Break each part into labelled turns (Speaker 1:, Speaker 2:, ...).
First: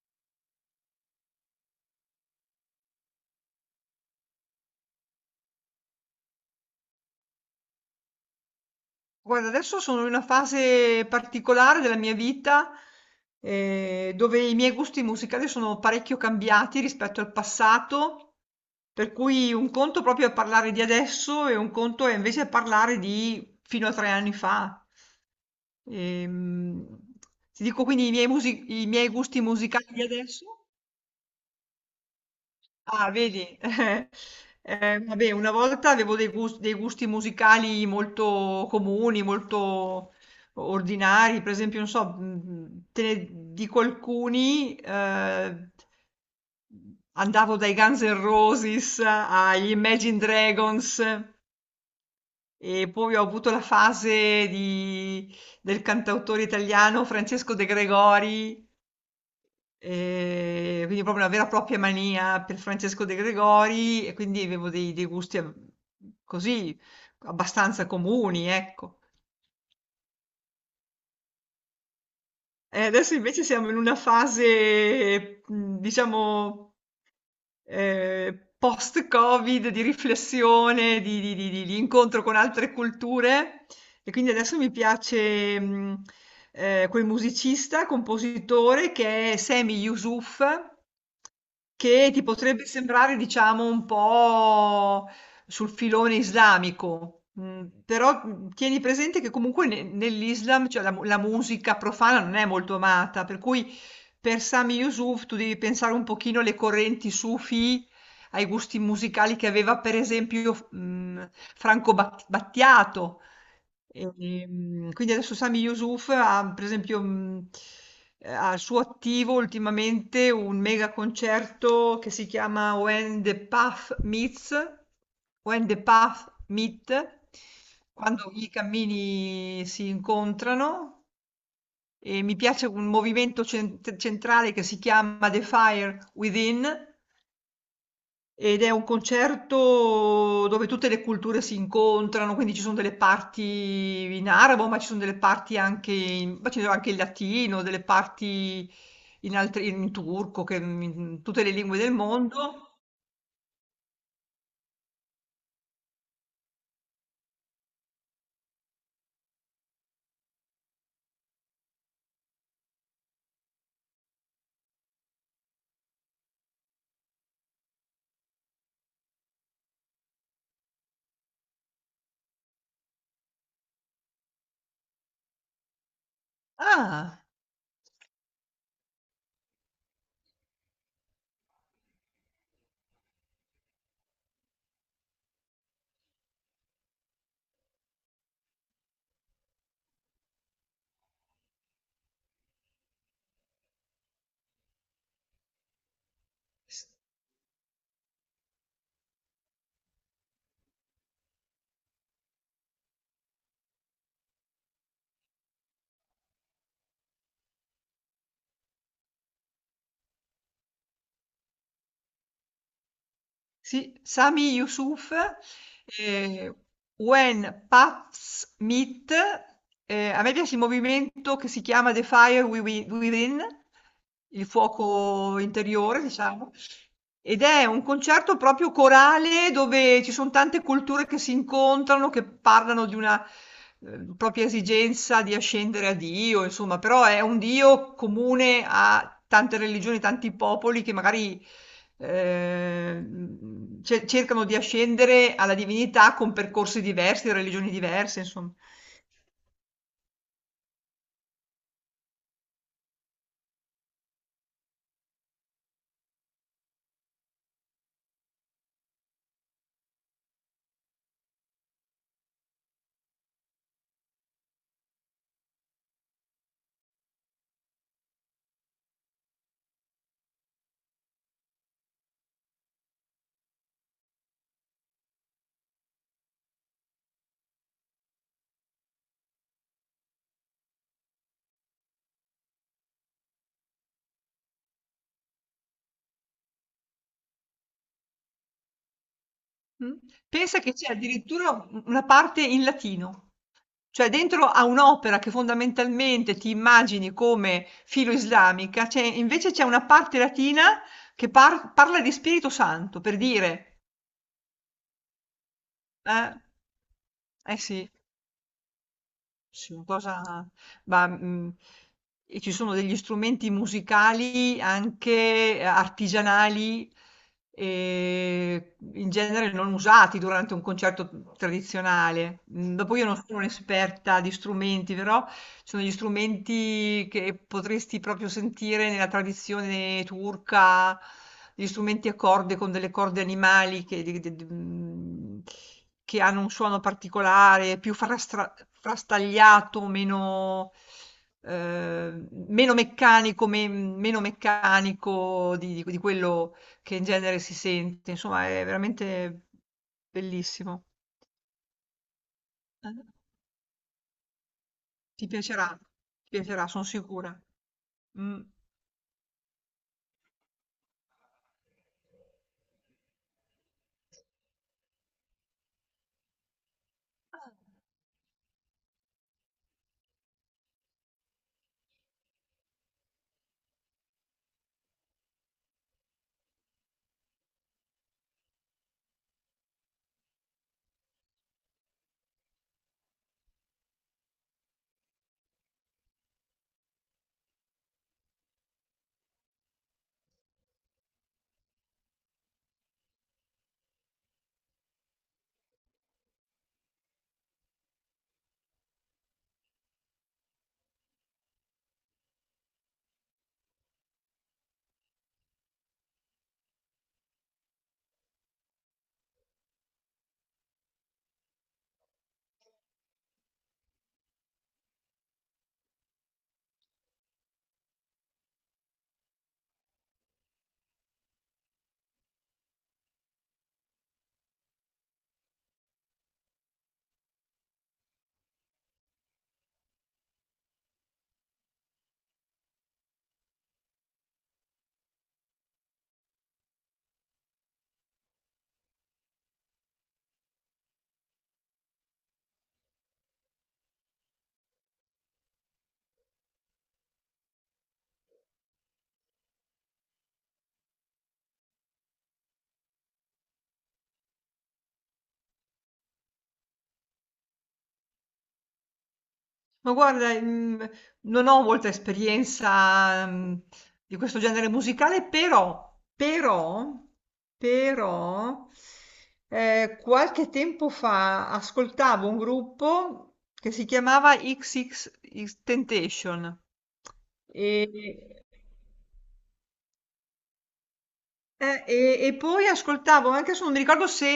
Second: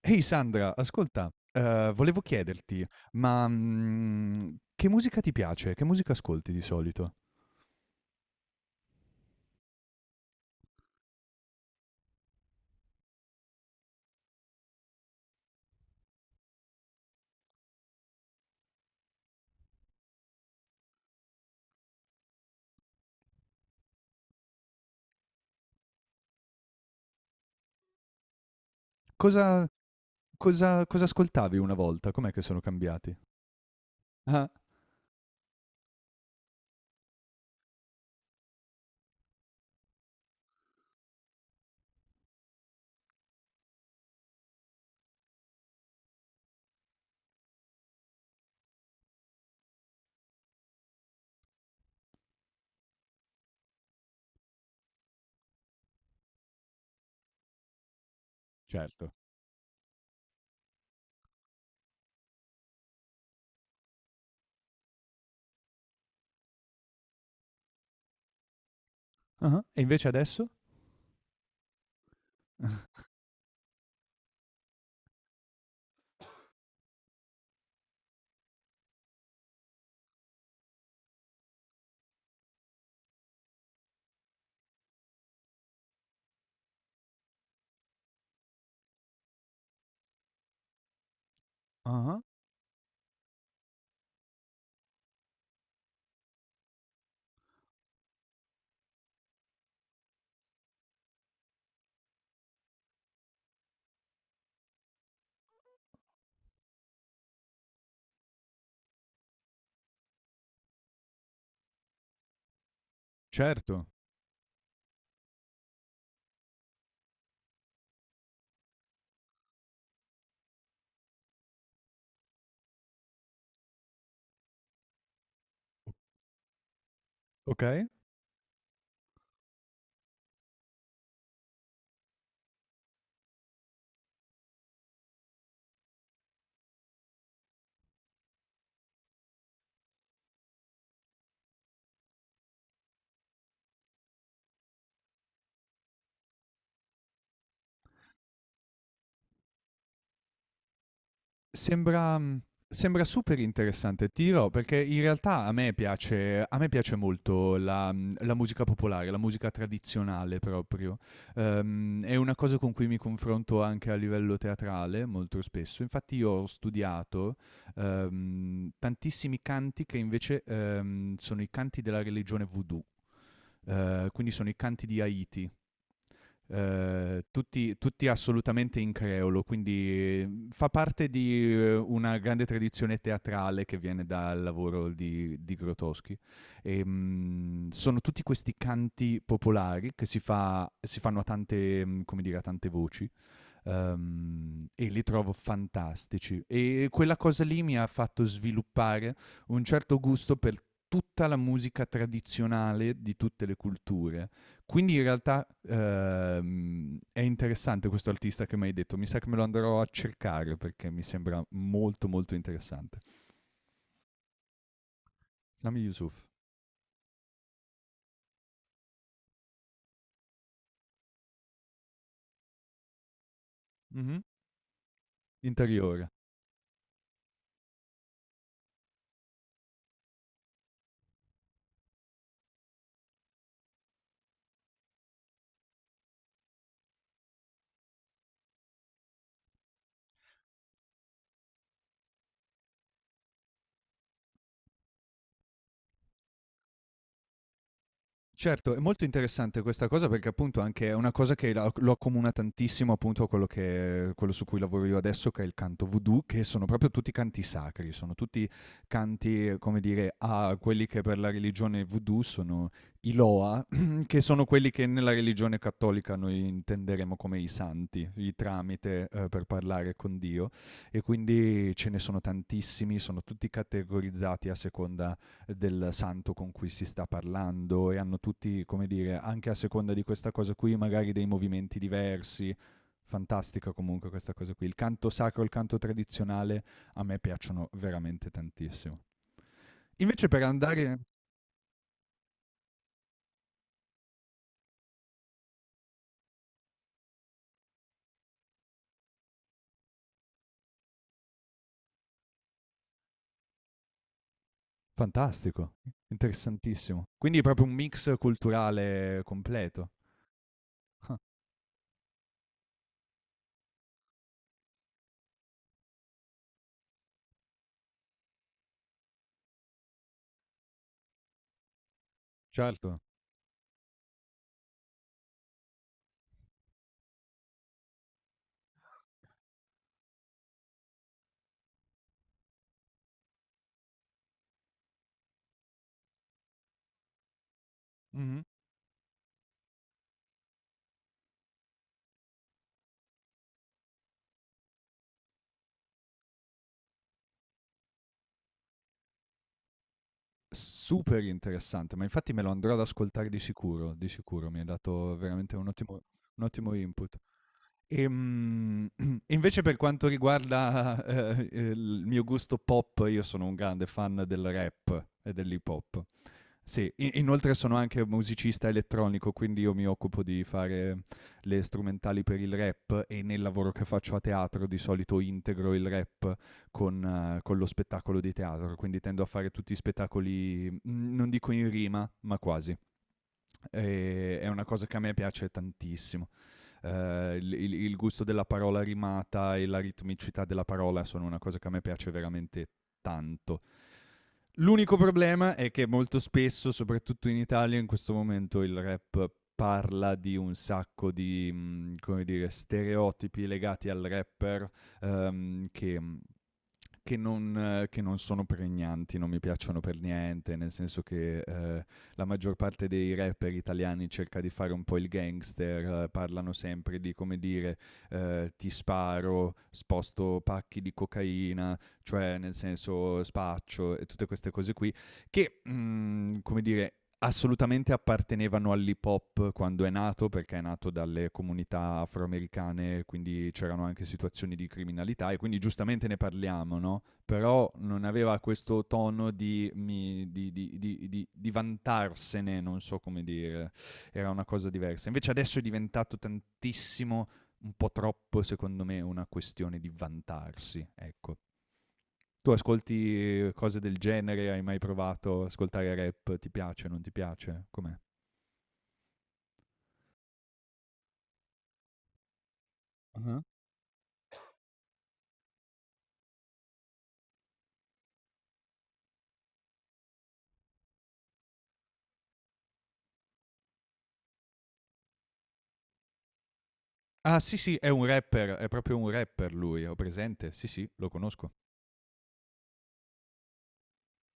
Speaker 1: Ehi Sandra, ascolta, volevo chiederti, ma, che musica ti piace? Che musica ascolti di solito?
Speaker 2: Guarda, adesso sono in una fase particolare della mia vita, dove i miei gusti musicali sono parecchio cambiati rispetto al passato, per cui un conto proprio è parlare di adesso e un conto è invece parlare di fino a 3 anni fa. Ehm, ti dico quindi i miei, i miei gusti
Speaker 1: Cosa
Speaker 2: musicali di adesso.
Speaker 1: cosa ascoltavi una volta? Com'è che sono
Speaker 2: Ah,
Speaker 1: cambiati?
Speaker 2: vedi.
Speaker 1: Ah.
Speaker 2: Vabbè, una volta avevo dei gusti musicali molto comuni, molto ordinari. Per esempio, non so, te ne dico alcuni. Andavo dai Guns N' Roses agli Imagine Dragons, e poi ho avuto del cantautore italiano Francesco De Gregori.
Speaker 1: Certo.
Speaker 2: Quindi proprio una vera e propria mania per Francesco De Gregori, e quindi avevo dei gusti ab così, abbastanza comuni, ecco.
Speaker 1: Ah-ah. E invece adesso?
Speaker 2: E adesso invece siamo in una fase, diciamo, post-Covid, di riflessione, di incontro con altre culture. E quindi adesso mi piace, quel musicista, compositore, che è Sami Yusuf, che
Speaker 1: Ah-ah.
Speaker 2: ti potrebbe sembrare, diciamo, un po' sul filone islamico, però tieni presente che comunque nell'Islam, cioè la, la musica profana non è molto amata, per cui per Sami Yusuf tu devi pensare un pochino alle correnti sufi, ai gusti musicali che aveva, per esempio, Franco Battiato.
Speaker 1: Certo,
Speaker 2: Quindi adesso Sami Yusuf ha, per esempio, ha al suo attivo ultimamente un mega concerto che si chiama When the Path Meets, When the Path Meet,
Speaker 1: okay.
Speaker 2: quando i cammini si incontrano. E mi piace un movimento centrale che si chiama The Fire Within, ed è un concerto dove tutte le culture si incontrano, quindi ci sono delle parti in arabo, ma ci sono anche in latino, delle parti in, altri, in turco, che, in tutte le lingue del
Speaker 1: Sembra mhmm,
Speaker 2: mondo.
Speaker 1: sembra super interessante. Ti dirò, perché in realtà a me piace molto la la musica popolare, la musica tradizionale proprio. È una cosa con cui mi confronto anche a livello teatrale molto spesso. Infatti io ho studiato, tantissimi canti che invece, sono i canti della religione voodoo, quindi sono i canti di Haiti. Eh,
Speaker 2: Ah,
Speaker 1: tutti, tutti assolutamente in creolo, quindi fa parte di una grande tradizione teatrale che viene dal lavoro di Grotowski. E, mm, sono tutti questi canti popolari che si, si fanno a tante, mm, come dire, a tante voci. E li trovo fantastici. E
Speaker 2: s-
Speaker 1: quella cosa lì mi ha fatto sviluppare un certo gusto per tutta la musica tradizionale di tutte le culture. Quindi in realtà, è interessante questo artista che mi hai detto, mi sa che me lo andrò a cercare perché mi sembra molto, molto interessante.
Speaker 2: sì, Sami Yusuf,
Speaker 1: Sami Yusuf.
Speaker 2: eh, When Paths Meet, a me piace il movimento che si chiama The Fire Within,
Speaker 1: Mh-mh.
Speaker 2: il fuoco interiore,
Speaker 1: Interiore.
Speaker 2: diciamo. Ed è un concerto proprio corale dove ci son tante culture che si incontrano, che parlano di una, propria esigenza di ascendere a Dio. Insomma, però è un Dio comune a tante religioni, tanti popoli che magari, ce cercano di ascendere alla divinità con percorsi diversi, religioni diverse, insomma.
Speaker 1: Certo, è molto interessante questa cosa perché appunto anche è una cosa che la lo accomuna tantissimo appunto a quello su cui lavoro io adesso, che è il canto voodoo, che sono proprio tutti canti sacri, sono tutti canti, come dire, a quelli che per la religione voodoo sono i loa, che sono quelli che nella religione cattolica noi intenderemo come i santi, i tramite, per parlare con Dio e quindi ce ne sono tantissimi, sono tutti categorizzati a seconda del santo con cui si sta parlando e hanno tutti, come dire, anche a seconda di questa cosa qui, magari dei movimenti diversi. Fantastica comunque questa cosa qui. Il canto sacro e il canto tradizionale a me piacciono veramente tantissimo.
Speaker 2: Mh.
Speaker 1: Invece per
Speaker 2: Pensa che c'è
Speaker 1: andare...
Speaker 2: addirittura u una parte in latino. Cioè, dentro a un'opera che fondamentalmente ti immagini come filo-islamica, c'è invece c'è una parte latina che parla di Spirito Santo, per dire.
Speaker 1: Fantastico,
Speaker 2: Eh,
Speaker 1: interessantissimo. Quindi è
Speaker 2: eh
Speaker 1: proprio un
Speaker 2: sì.
Speaker 1: mix culturale
Speaker 2: Sì, una
Speaker 1: completo.
Speaker 2: cosa ma,
Speaker 1: Ah,
Speaker 2: mhmm, e ci sono degli strumenti musicali anche artigianali, ehm, in genere non usati durante un concerto tradizionale. Mhmm, dopo
Speaker 1: certo.
Speaker 2: io non sono un'esperta di strumenti, però ci sono degli strumenti che potresti proprio sentire nella tradizione turca, degli strumenti a corde con delle corde animali che di d d mhmm Mhmm, che hanno un suono particolare, più
Speaker 1: Mhm.
Speaker 2: frastra frastagliato, meno meccanico, me meno meccanico di quello che in genere si sente. Insomma, è veramente bellissimo.
Speaker 1: Super interessante, ma infatti me lo andrò ad
Speaker 2: Eh,
Speaker 1: ascoltare di sicuro, mi hai dato
Speaker 2: ti
Speaker 1: veramente
Speaker 2: piacerà, ti
Speaker 1: un
Speaker 2: piacerà,
Speaker 1: ottimo
Speaker 2: son
Speaker 1: input.
Speaker 2: sicura. Mh.
Speaker 1: Ehm, invece per quanto riguarda, il mio gusto pop, io sono un grande fan del rap e dell'hip hop. Sì, i inoltre sono anche musicista elettronico, quindi io mi occupo di fare le strumentali per il rap e nel lavoro che faccio a teatro di solito integro il rap con lo spettacolo di teatro, quindi tendo a fare tutti i spettacoli, non dico in rima, ma quasi. È una cosa che a me piace tantissimo il gusto della parola rimata e la ritmicità della parola sono una cosa che a me piace veramente tanto. L'unico problema è che molto spesso, soprattutto in Italia, in questo momento il rap parla di un sacco di, come dire, stereotipi legati al rapper, che che non sono pregnanti, non mi piacciono per niente, nel senso che, la maggior parte dei rapper italiani cerca di fare un po' il gangster, parlano sempre di, come dire, "Ti sparo, sposto pacchi di cocaina", cioè nel senso spaccio e tutte queste cose qui, che, mm, come dire, assolutamente appartenevano all'hip hop quando è nato, perché è nato dalle comunità afroamericane, quindi c'erano anche situazioni di criminalità e quindi giustamente ne parliamo, no? Però non aveva questo tono di, vantarsene, non so come dire, era una cosa diversa. Invece adesso è diventato tantissimo, un po' troppo secondo me, una questione di vantarsi, ecco. Tu ascolti cose del genere? Hai mai provato ad ascoltare rap? Ti piace, non ti piace? Com'è?
Speaker 2: Ma guarda, non ho molta esperienza,
Speaker 1: Ah-ah.
Speaker 2: di questo genere musicale, però però, qualche tempo fa ascoltavo un gruppo che si chiamava XXXTentacion.
Speaker 1: Ah, sì, sì, è un
Speaker 2: E
Speaker 1: rapper, è proprio un rapper lui, ho presente? Sì, sì, lo conosco.
Speaker 2: e poi ascoltavo, anche adesso non mi ricordo se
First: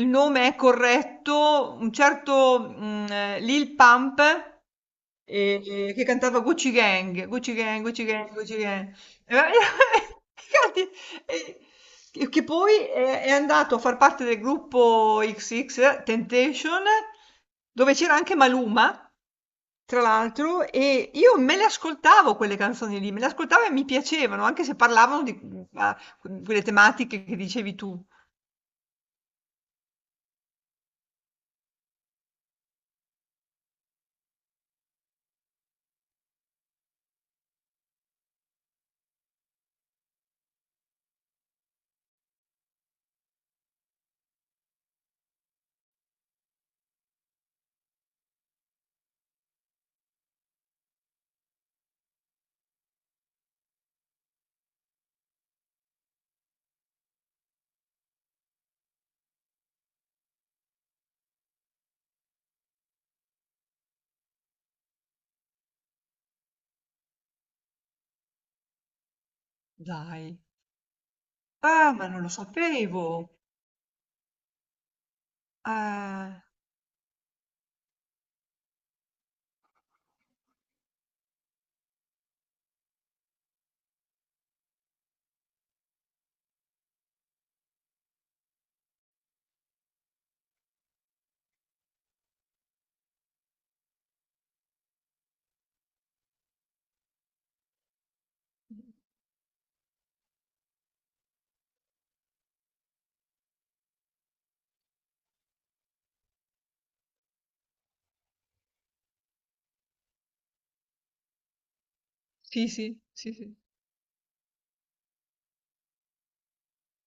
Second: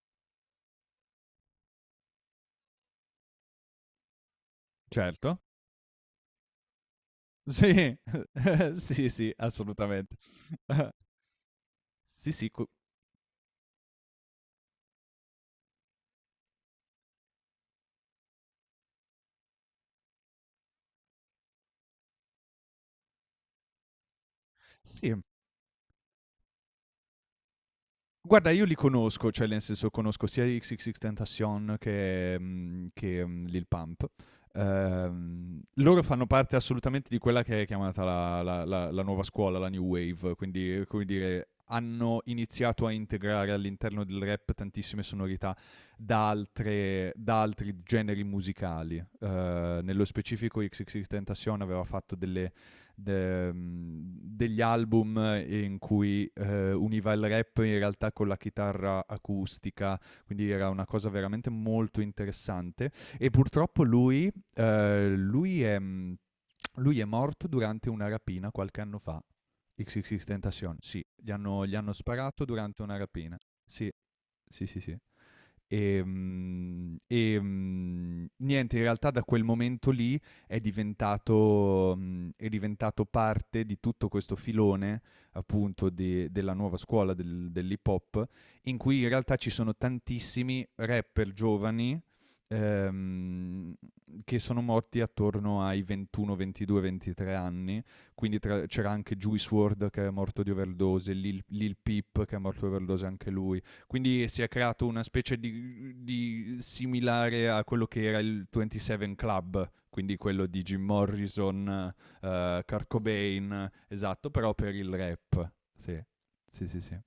Speaker 2: il nome è corretto, un certo, Lil Pump,
Speaker 1: Certo.
Speaker 2: che cantava Gucci Gang, Gucci Gang,
Speaker 1: Sì,
Speaker 2: Gucci Gang, Gucci Gang.
Speaker 1: sì, sì,
Speaker 2: E va-
Speaker 1: assolutamente.
Speaker 2: Infatti, eh, che
Speaker 1: Sì,
Speaker 2: che
Speaker 1: sì,
Speaker 2: poi è andato a far parte del gruppo XX Temptation, dove c'era anche Maluma. Tra l'altro, e io me le ascoltavo quelle canzoni lì, me le ascoltavo e mi piacevano, anche se
Speaker 1: sì.
Speaker 2: parlavano a quelle tematiche che dicevi tu.
Speaker 1: Guarda, io li conosco, cioè nel senso conosco sia XXXTentacion che Lil Pump. Loro fanno parte assolutamente di quella che è chiamata la nuova scuola, la new wave, quindi come dire, hanno iniziato a integrare all'interno del rap tantissime sonorità da altri generi musicali. Nello specifico XXXTentacion aveva fatto degli album in cui univa il rap in realtà con la chitarra acustica, quindi era una cosa veramente molto interessante. E purtroppo lui, lui è morto durante una rapina qualche anno fa. XXX
Speaker 2: Dai.
Speaker 1: Tentacion, sì, gli hanno
Speaker 2: Ah, ma non lo
Speaker 1: sparato durante una
Speaker 2: sapevo.
Speaker 1: rapina. Sì, sì, sì, sì.
Speaker 2: Ah.
Speaker 1: E, mm, niente, in realtà da quel momento lì è diventato parte di tutto questo filone appunto della nuova scuola dell'hip hop, in cui in realtà ci sono tantissimi rapper giovani ehm, che sono morti attorno ai 21, 22, 23 anni. Quindi c'era anche Juice WRLD che è morto di overdose, Lil Peep che è morto di overdose anche lui. Quindi si è creato una specie di similare a quello che era il 27 Club, quindi quello di Jim Morrison,
Speaker 2: Sì,
Speaker 1: Kurt
Speaker 2: sì, sì, sì.
Speaker 1: Cobain, esatto, però per il rap. Sì, sì, sì, sì.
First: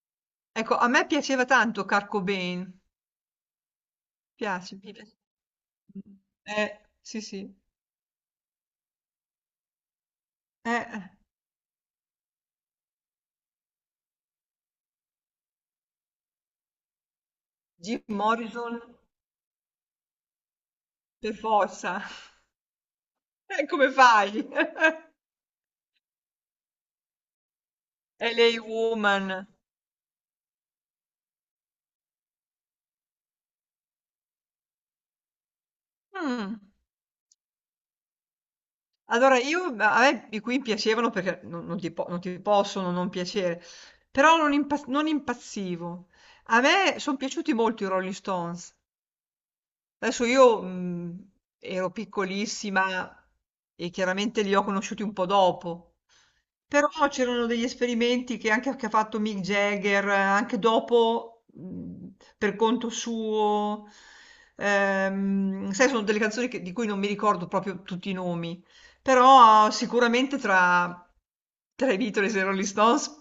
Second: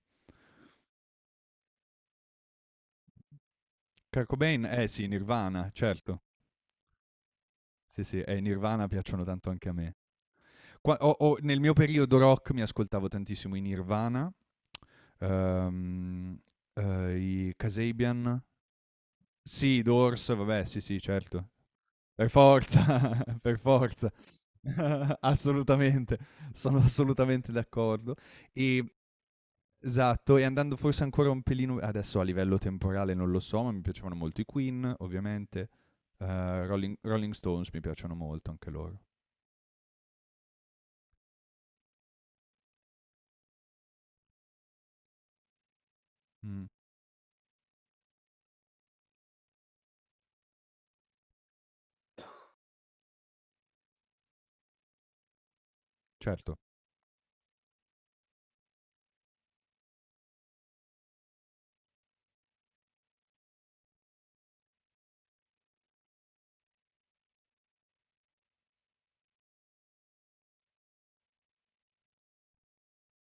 Speaker 2: Ecco, a me piaceva tanto Kurt Cobain.
Speaker 1: Kurt Cobain,
Speaker 2: Piace,
Speaker 1: eh
Speaker 2: mi
Speaker 1: sì,
Speaker 2: piace.
Speaker 1: Nirvana,
Speaker 2: Mh.
Speaker 1: certo.
Speaker 2: Sì, sì.
Speaker 1: Sì, sì, e i Nirvana piacciono tanto anche a me. Qua-
Speaker 2: Eh.
Speaker 1: o Nel mio periodo rock mi ascoltavo tantissimo i Nirvana, ehm, i
Speaker 2: Jim
Speaker 1: Kasabian,
Speaker 2: Morrison
Speaker 1: sì, i Doors, vabbè, sì, sì,
Speaker 2: per
Speaker 1: certo.
Speaker 2: forza.
Speaker 1: Per forza, per
Speaker 2: Come
Speaker 1: forza.
Speaker 2: fai?
Speaker 1: Assolutamente, sono assolutamente d'accordo.
Speaker 2: LA
Speaker 1: Ehm,
Speaker 2: Woman.
Speaker 1: esatto, e andando forse ancora un pelino adesso a livello temporale non lo so, ma mi piacevano molto i Queen, ovviamente,
Speaker 2: Mh.
Speaker 1: Rolling Stones mi piacciono molto anche loro.
Speaker 2: Allora, io ma a me i Queen piacevano, perché non ti po non ti possono non piacere, però non impazzivo. A
Speaker 1: Mh,
Speaker 2: me son piaciuti molto i Rolling Stones. Adesso io, ero piccolissima, e chiaramente li ho conosciuti un po' dopo.
Speaker 1: certo.
Speaker 2: Però c'erano degli esperimenti che ha fatto Mick Jagger, anche dopo, per conto suo. Sai, sono delle canzoni che di cui non mi ricordo proprio tutti i nomi, però sicuramente tra i Beatles e i Rolling Stones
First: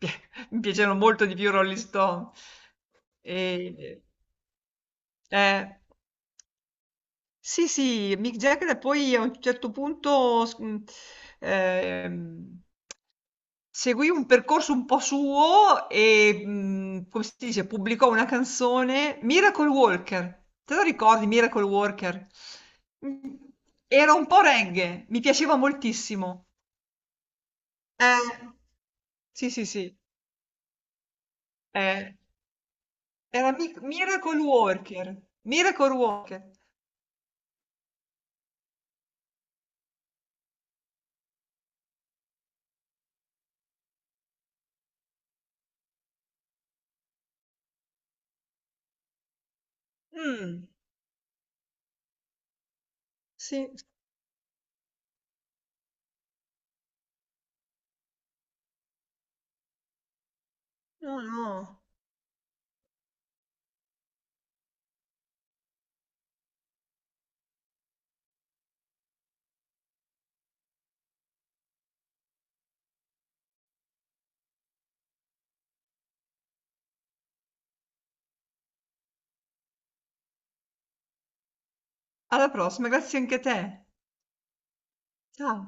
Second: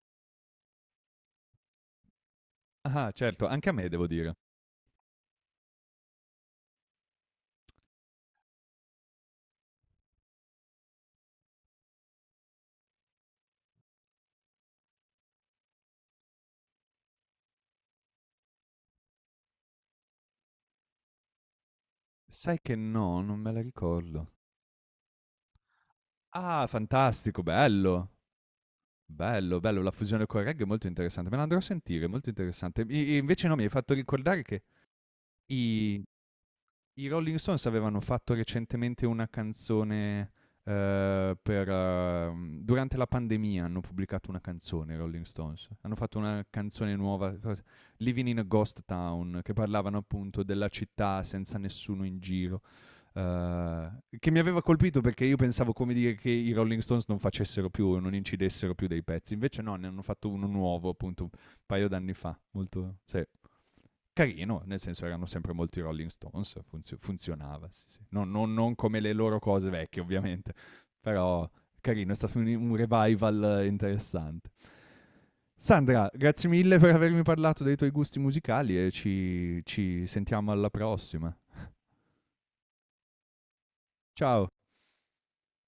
Speaker 2: mi piacevano molto di più i Rolling Stones.
Speaker 1: Ah-ah, certo, anche a me
Speaker 2: E
Speaker 1: devo dire.
Speaker 2: e eh. Sì, sì, Mick Jagger, e poi a un certo punto ehm, seguì un percorso un po' suo e, come si dice, pubblicò una canzone, Miracle Walker. Te lo ricordi Miracle Walker?
Speaker 1: Sai che no,
Speaker 2: Mh,
Speaker 1: non me la
Speaker 2: era un
Speaker 1: ricordo.
Speaker 2: po' reggae, mi piaceva moltissimo.
Speaker 1: Ah, fantastico, bello.
Speaker 2: Eh, sì,
Speaker 1: Bello,
Speaker 2: sì,
Speaker 1: bello, la
Speaker 2: sì,
Speaker 1: fusione col reggae è molto interessante, me la andrò a sentire,
Speaker 2: eh,
Speaker 1: molto interessante. I invece
Speaker 2: era
Speaker 1: no, mi hai
Speaker 2: Mic
Speaker 1: fatto
Speaker 2: Miracle
Speaker 1: ricordare che
Speaker 2: Walker, Miracle
Speaker 1: I
Speaker 2: Walker.
Speaker 1: i Rolling Stones avevano fatto recentemente una canzone, durante la pandemia hanno pubblicato una canzone i Rolling Stones. Hanno fatto una canzone nuova, cos "Living in a Ghost Town", che parlavano appunto della
Speaker 2: Mh,
Speaker 1: città senza nessuno in giro,
Speaker 2: sì,
Speaker 1: che mi aveva colpito perché io pensavo, come dire, che i Rolling Stones non incidessero più dei pezzi, invece no, ne hanno fatto uno nuovo
Speaker 2: no,
Speaker 1: appunto un
Speaker 2: no.
Speaker 1: paio d'anni fa, molto sì carino, nel senso erano sempre molti Rolling Stones, funzionava, sì, sì. Non come le loro cose vecchie ovviamente, però carino, è stato un revival interessante. Sandra, grazie mille per avermi parlato dei tuoi gusti musicali e ci sentiamo alla prossima.
Speaker 2: Alla prossima, grazie anche a te.
Speaker 1: Ciao!
Speaker 2: Ciao.